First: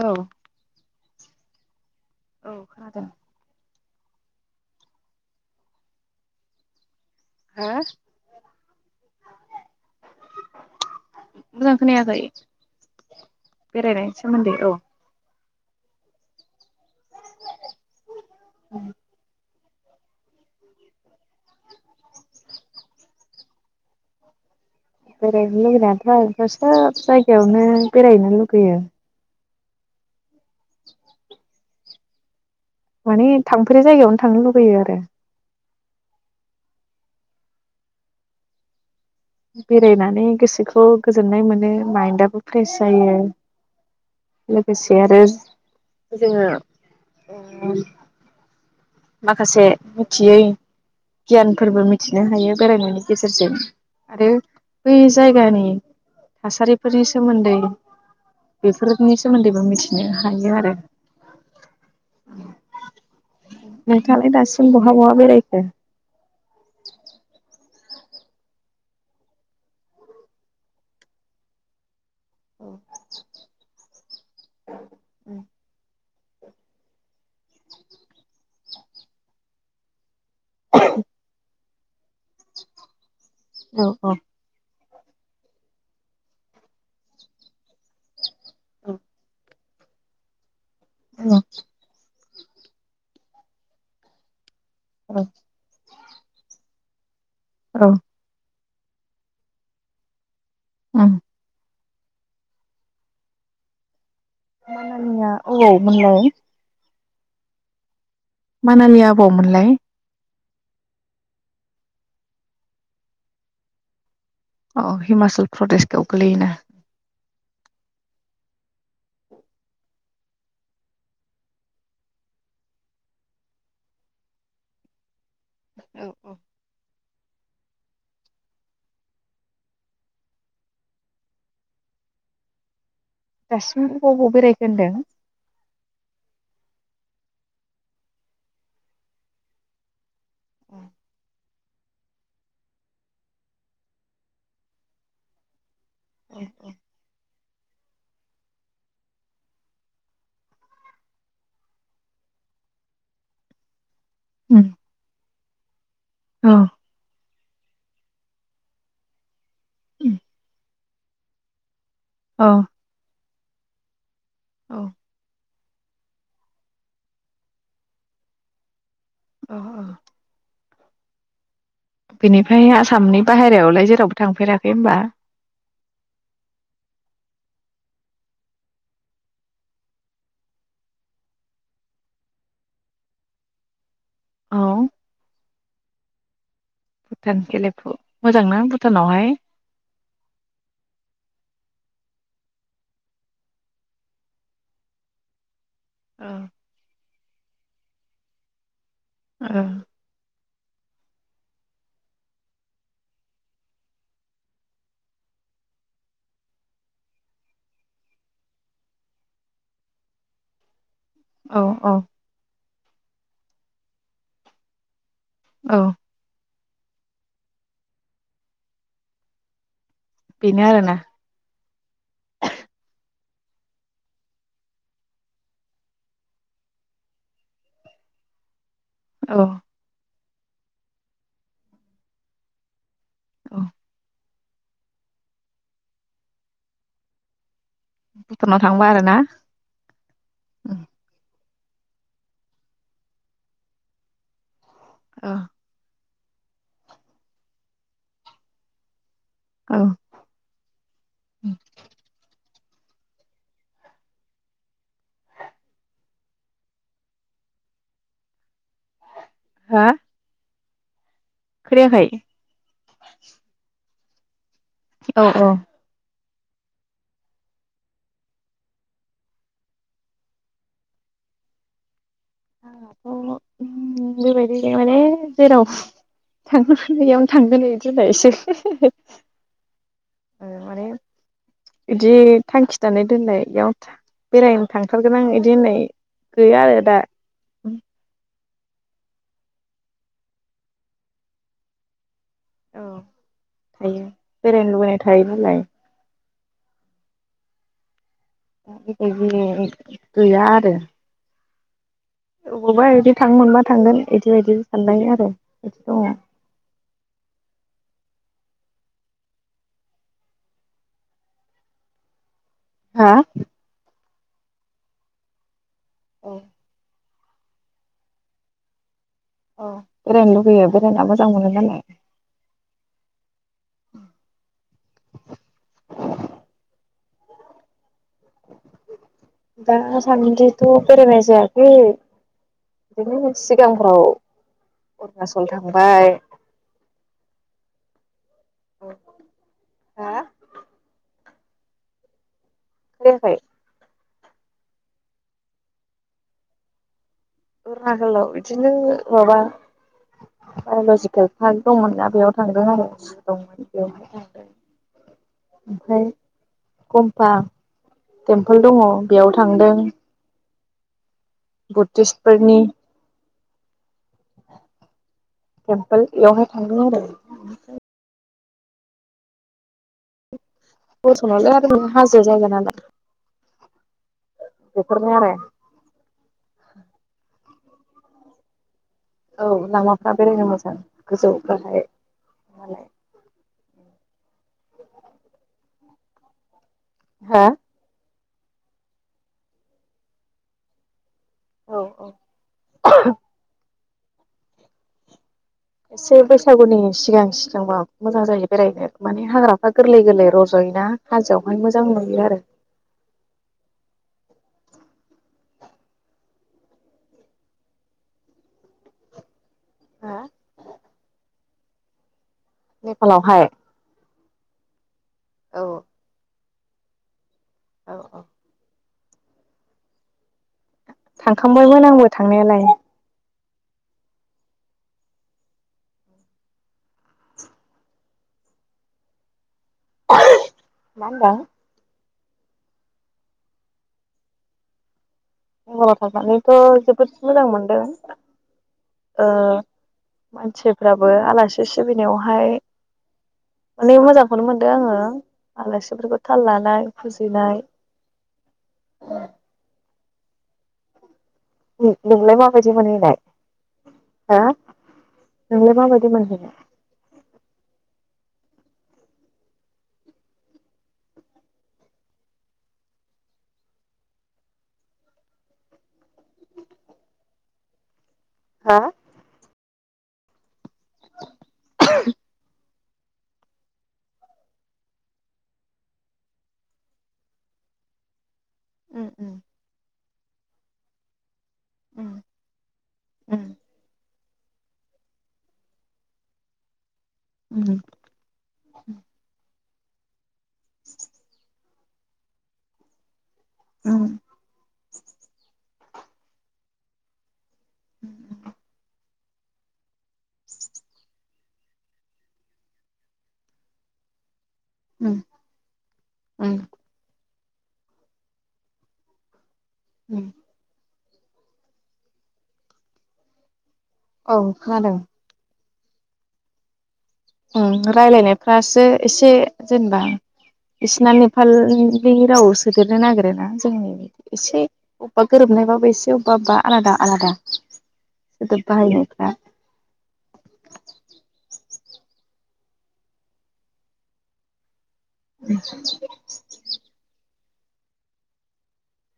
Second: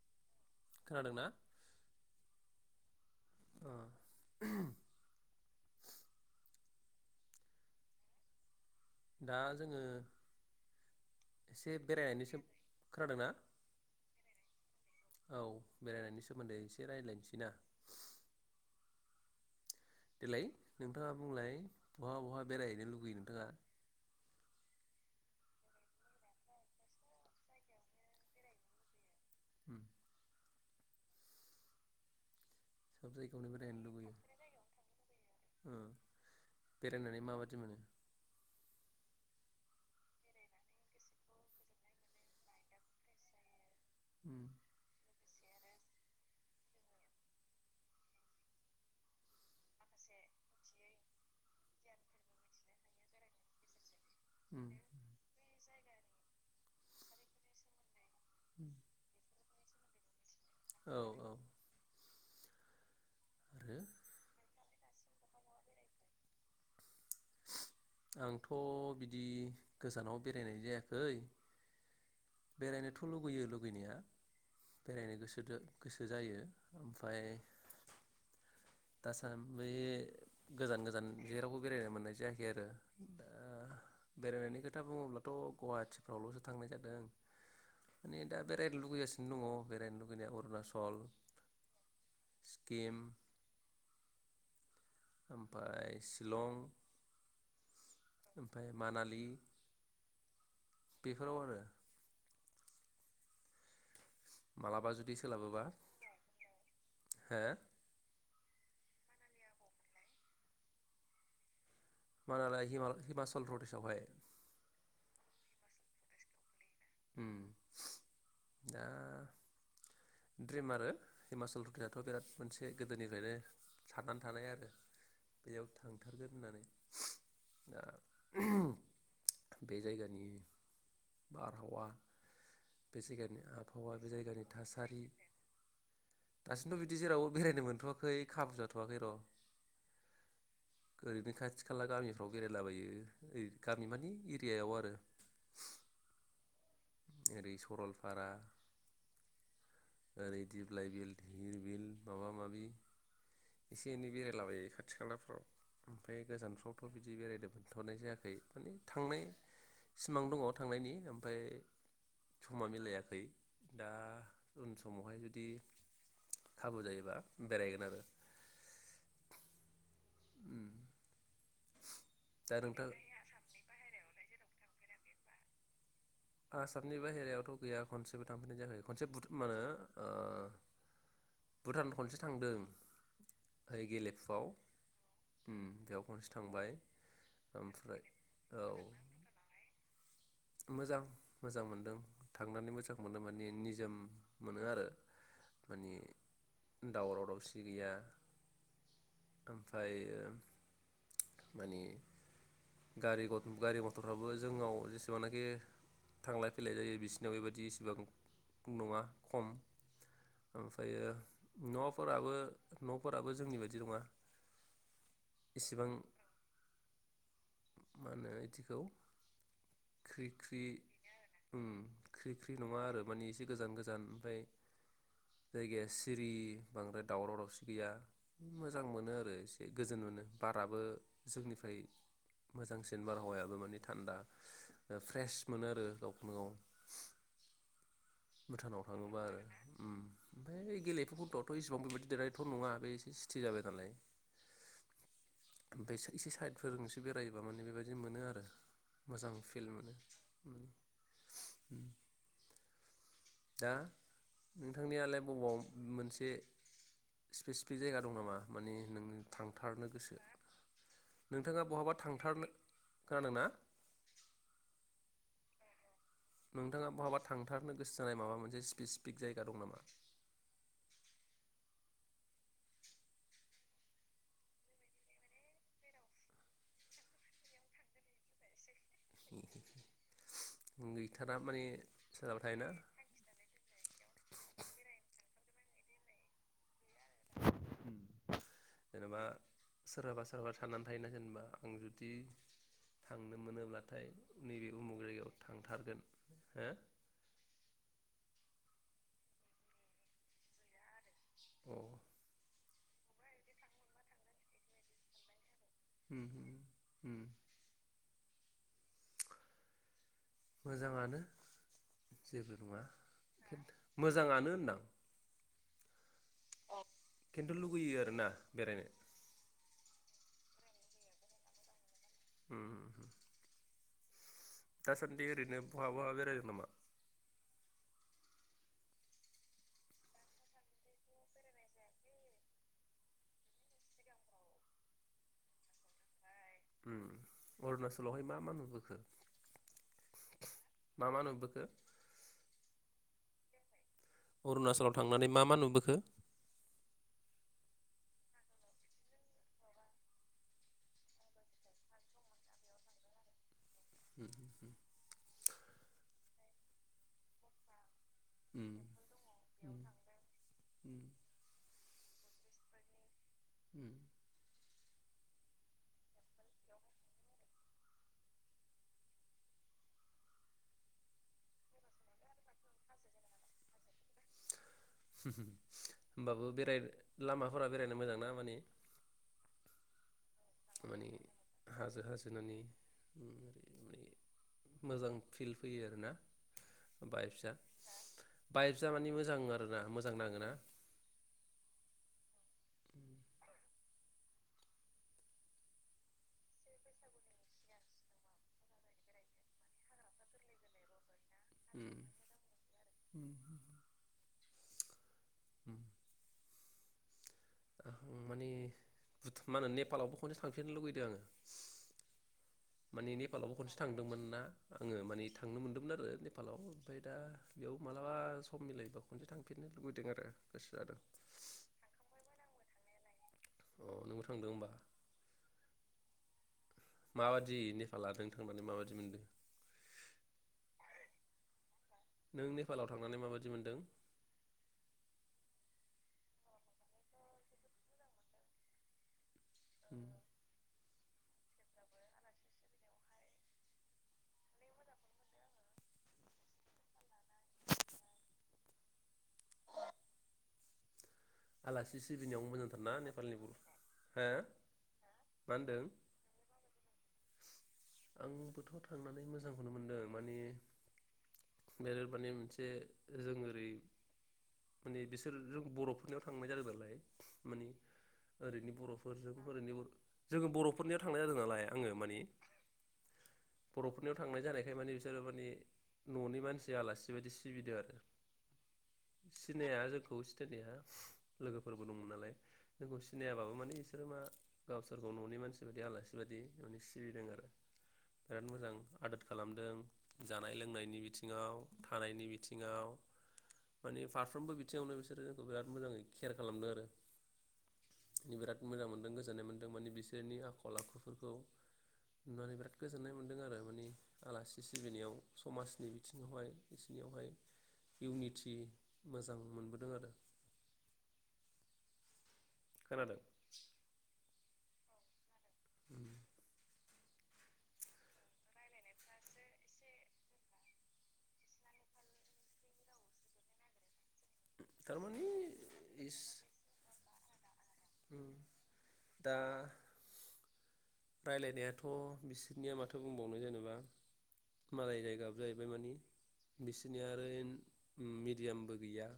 औ खोनादों ना औ खोनादों अम हा दा जोंङो एसे मोजां खोनायाखै बेरायनिसो खोनादोंना बेरायनायनि सोमोन्दै औ बेरायनायनि सोमोन्दै एसे रायलायनोसैना देलाय नोंथाङा बुंलाय बहा बहा बेरायहैनो लुुबैयो नोंथाङा। बेरायनो लुगैनायाथ' आंथ' सोब जायगायावनो बेरायहैनो लुुगैयो। अम सोब माने जायगायावनो बेरायनो थांफेरै लुगैयो जायगायावनो थांनो लुबैयो आरो। ओ बेरायनानै माबादि मोनो। बेरायनानै गोसोखौ गोजोननाय मोनो माइन्दआबो फ्रेस जायो। उम लोगोसे आरो जोंङो अम माखासे मिथियै गियानफोरबो मिथिनो हायो बेरायनायनि गेजेरजों। आरो उम बै जायगानि थासारिफोरनि सोमोन्दै बेफोरनि सोमोन्दैबो मिथि बिदिनो थायो आरो। औ औ आरो नोंथाङालाय दासिम बहा - बहा बेरायखो? आंथ' बिदि गोजानाव बेरायनाय जायाखै। बेरायनोथ' लुगैयो लुगैनाया बेरायनो गोसोदो गोसो जायो ओमफाय दासान बे गोजान गोजान जेरावबो। बे मोननाय जायाखै आरो। दा औ - औ। बेरायनायनि खोथा बुङोब्लाथ' गुवाहाटिफ्रावल'सो थांनाय जादों माने दा बेरायनो लुगैगासिनो दङ। बेरायनो लुैगैनाया अरुणाच' हल औ स्किम औ ओमफाय सि लं औ। ओमफाय मानालि उम बेफोराव आरो। मालाबा जुदि मोनालिया सोलाबोबा अबाव मोनलाय। हो? मानालिया अबावमोनलाय मानालिया हिमा हिमाचल प्रदेशआवहाय औ हिमाचल प्रदेशआव गोग्लैयोना उम दा द्रिम आरो हिमाचल प्रदेसथ' बिराद मोनसे गोदोनिफ्रायनो साननानै थानाय आरो बेयाव औ थांथारगोन औ होननानै दा बे जायगानि [inaudible] बे जायगानि दासिम आबहावा बे अबाव अबाव जायगानि बेरायखो होनदों? थासारि दासिमथ' बिदि जेरावबो बेरायनो मोनथवाखै खाबु जाथ'वाखै र' ओरैनो खाथि खाला गामिफ्राव बेरायलाबायो ओरैनो गामि माने एरियायाव आरो [inaudible] ओरै सरलपारा ओरै दिप्लाय बिल धिर बिल माबा माबि एसे एनै बेरायलाबायो उम खाथि खालाफ्राव ओमफ्राय औ गोजानफ्रावथ' बिदि बेरायदों मोन थांथ'नाय जायाखै थांनाय सिमां दङ थांनायनि ओमफ्राय औ समा मिलायाखै। दा उन औ समाव हाय जुदि खाबु जायोबा बेरायगोन आरो। अ अ उम दा बेनिफ्राय नोंथां आसामनि बाहेरायावलाय जेराव थांफेराखै होनबा? आसामनि बाहेरायावथ' गैया खनसेबो थांफैनाय जायाखै। खनसे मा होनो भुटान खनसे थांदों। ओमफ्राय गेले फुआव औ उम बेयाव खनसे थांबाय। भुटान गेलेफु ओमफ्राय औ मोजांना भुटानावहाय? मोजां मोजां मोनदों थांनानै मोजां मोनदों माने निजोम मोनो आरो माने औ दावराव दावसि गैया। औ ओमफाय ओ मानि गारि गारि मथरफ्राबो जोंनाव जेसेबांनाखि थांलाय फैलाय जायो बिसिनाव बेबायदि इसिबां नङा खम। ओमफ्रायो औ औ न'फोराबो न'फोराबो जोंनि बायदि नङा। औ इसिबां मा होनो इदिखौ? ख्रि ख्रि बेनो आरोना ओम ख्रि ख्रि नङा आरो मानिे एसे गोजान गोजान ओमफफ्राय जायगाया सिरि बांद्राय दावराव दावसि गैया। मोजां मोनो आरो औ एसे गोजोन मोनो। बाराबो जोंनिफ्राय मोजांसिन। जेनबार हावायाबो औ माने थान्दा। फ्रेस मोनो आरो। गावखौनो गाव। भुटानाव थांबा आरोना थाङोबा आरो ओमफ्राय गेलेफुफोरखौथ' थ' इसिबां बेबायादि देरनायथ' नङा बे एसे सिथि जाबाय नालाय। अ इसे साइदफोरजोंसो बेरायोबा माने बेबायदि मोनो आरो। मोजां फिल मोनो। उम ओम दा नोंथांनियालाय बबावआव मोनसे स्पेसिफिक जायगा दं नामा माने नों थांथारनो हा गोसो नोंथाङा बहाबा खोनायाखै? थांथारनो खोनादों ना औ औ नोंथाङा बहाबा थांथारनो गोसो जानाय माबा मोनसे स्पेसिफिक जायगा दं नामा? अ ओम बेबायदि माने जेराव थांजागोन बेयावनो थांगोन बेयावनो थांगोन होननायसो बि माने बिदि सोरहाबा थायोना थांखि दानाय दोननायाव बेरायनो थांथारगोन आं बिदि होननाय गैया आरो दा जेनेबा सोरहाबा सोरहाबा थनानै थायोना जेनेबा आं जुदि औ थांनो थायो मोनोब्लाथाय नैबे बेरायनो लुबैनाय उमुख थायो जायगायाव नालाय थांथारगोन हो गैया आरो औ अबावबा बिदि थांनो मोनबा थांगोन बिदिबायदि साननाय आरो बिदि दङ ओम ओम मोजाङानो जेबो नङा हा बेखौथ मोजाङानो होनदां औ केन्थु लुगैयो आरोना बेरायनो अ बेरायनो लुुबैयो बेरायना मोजां मोनो मालाय ओम दासान्दि ओरैनो बहाबा बेरायगोन नामा दासान्दिथ' बेरायनाय जायाखै बिदिनो सिगांफ्राव अरुणाचल थांबाय अरुणाचलावहाय मा मा नुबोखो हा मा मा नुबोखो खो खोनायाखै? अरुणाचलआव थांनानै मा मा नुबोखो? अरुणाचलआव बिदिनो माबा बाय'लजिकेल पार्क दंमोन ना बेयाव थांदों आरो सिगाङाव बेवहाय उम थांदों ओमफ्राय कमफा टेम्पोल उम दङ बेयाव थांदों उम [inaudible] बुद्धिसफोरनि [inaudible] टेम्पोल बेयावहाय थांदों आरो [unintelligible] हाजो जायगा नालाय। बेफोरनो आरो होनोमबाबो बेराय लामा फोरा बेरायनो मोजां ना माने औ लामाफोरा मालाय [unintelligible] मोजां फिल फैयो आरोना हा बायफिसा बाइक जा माने मोजां आरोना मोजां नाङोना औ औ [unintelligible] एसे बैसागुनि सिगां सिगांबा मोजां जायो बेरायनो माने हाग्राफ्रा गोरलै गोरलै रज'योना हाजोआवहाय मोजां नुयो आरो [inaudible] माने मा होनो हा नेपालावबो खनसे थांफननो लुगैदों आङो माने नेपालावहाय नेपालावबो खनसे थांदोंमोन ना आङो माने थांनो औ मोन्दोंमोन आरो [unintelligible] बेयाव औ मालाबा औ सम मिलायबाव खनसे थांफिननो लुबैदों आरो गोसो जादों थांखांबायमोन आंबो थांनायालाय अ नोंबो थांदों होमबा माबायदि नेपाला नों थांनानै माबायदि मोनदों [unintelligible] मा होनदों नों नेपालाव थांनानै माबायि मोनदों नेपालाव थांनानैथ' जोबोद मोजां मोनदों ओ मोन फोराबो आलासि सिबिनायावहाय अनेक मोजांखौनो मोनदों आङो आलासिफोरखौ थाल लानाय फुजिनाय। उ आलासि नोंलाय सिबिनायाव माबायदि मोजांथारना मोनहैनाय नेपालनि बर हो मा नोंलाय होनदों माबायदि मोनहैनाय? आंबोथ थांनानै मोजांखौनो मोनदों माने बे माने मोनसे जों ओरै माने बिसोर जों बरफ फुरनायाव थांबाय जादों नालाय माने ओरैनि हा बरफोरजों हरैनिबो जोङो बरफ फुरनियाव थांनाय जादों नालाय आङो माने बरफोरनियाव थांनाय जानायखाय माने बिसोरो माने ननि मानसिया आलासि बायदि सिबिदों आरो। उम सिनाया जोंखौ सिथ जेहा लोगोफोरबो दंमोन उम नालाय जोंखौ उम सिनायाबाबो माने बिसोरो मा गावसोरखौ ननि मानसि बायदि आलासि बायदि ननि सि सिबिदों आरो उम बिराद मोजां आदोद खालामदों। जानाय लोंनायनि बिथिङाव थानायनि बिथिङाव। माने उम फारफ्रोमबो बिथिङावनो बिसो बिसोरो जोंखौ बिराद मोजाङै केयार खालामदों आरो। उम बिराद मोजां मोनदों गोस गोजोननाय मोनदों माने बिसोरनि आखल आखुफोरखौ नुनानै बिराद गोजोन्नाय मोन्दों आरो माने आलासि उम सिबिनायाव समाजनि बिथिङावहाय उम बिसोरनियावहाय इउनिटि मोजां मोनबोद उम। खोनादों। औ खोनादों। उम राय्लायनायफ्रासो एसे जेनेबा बिसिना नेपालनि रावाव सोदेरनो नागिर ना जोंनि बिदि एसे थारमानि अबबा गोरोबनायबाबो एसे इस अबबा अबबा आलादा आलादा। सोदोब बाहायनायफ्रा। रायलाय नायाथ बिसोरनिया माथो बुंबावनो जेनेबा मालाय जायगाबो जाहैबाय मानि बिसोरनिया आरो मिदियामबो गैया।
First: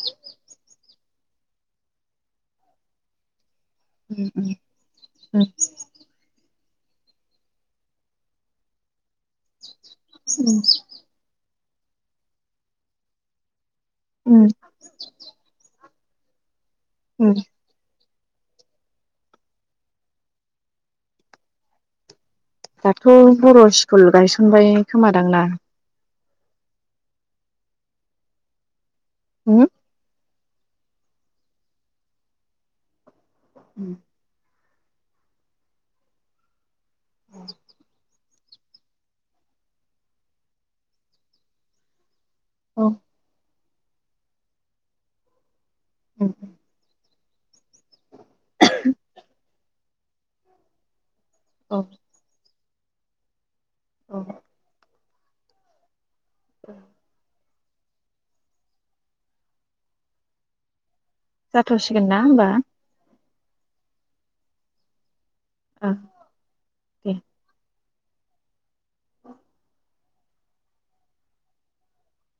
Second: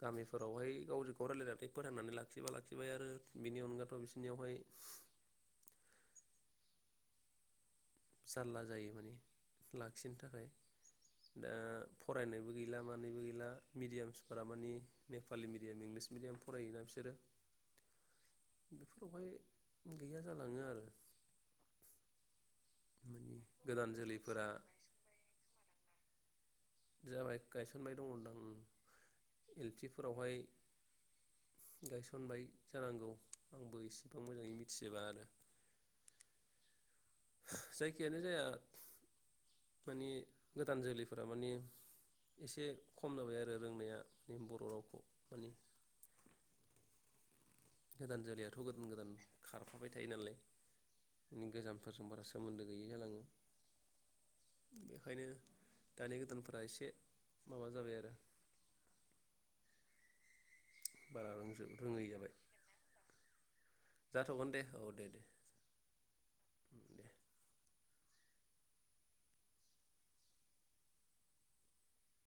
गामिफोरावहाय गावजों बाव रायलायनानै फोथांनानै लाखिबा लाखिबाय आरो बिनि अनगाथ उम बिसोरनियावहाय उम जारला जायो माने लाखिनो थाखाय उम दा फरायनायबो गैला मानैबो गैला मिडियामसफोरा उम मानानि नेपालि मिडियाम इंलिस फरायोदां सोरो उम बेफोरावहाय गैया जालाङो आरो मानि दाथ' बर' गोदान स्कुल जोलैफोरा गायसनबाय खोमादांना जाबाय गायसनबाय दङदां औ एल पि फोरावहाय गायसनबाय जानांगौ। आंबो उम एसेबां मोजाङै मि थिबाङा आरो। जायखियानो जाया माने गोदान जोलैफोरा माने एसे औ खम जाबाय आरो। आरो रोंनाया बर' रावखौ माने [unintelligible] गोदान जोलैयाथ' गोदान गोदान खार थाफाबाय थायो नालाय गोजामफोरजों बारा सोमोन्दो गैयै जालाङो औ बेखायनो दानि गोदानफोरा एसे माबा जाबाय आरो बारा रोंजोब रोङै जाथ'सिगोन ना जाबाय होमबा? जाथ'गोन दे औ दे दे। ओं दे।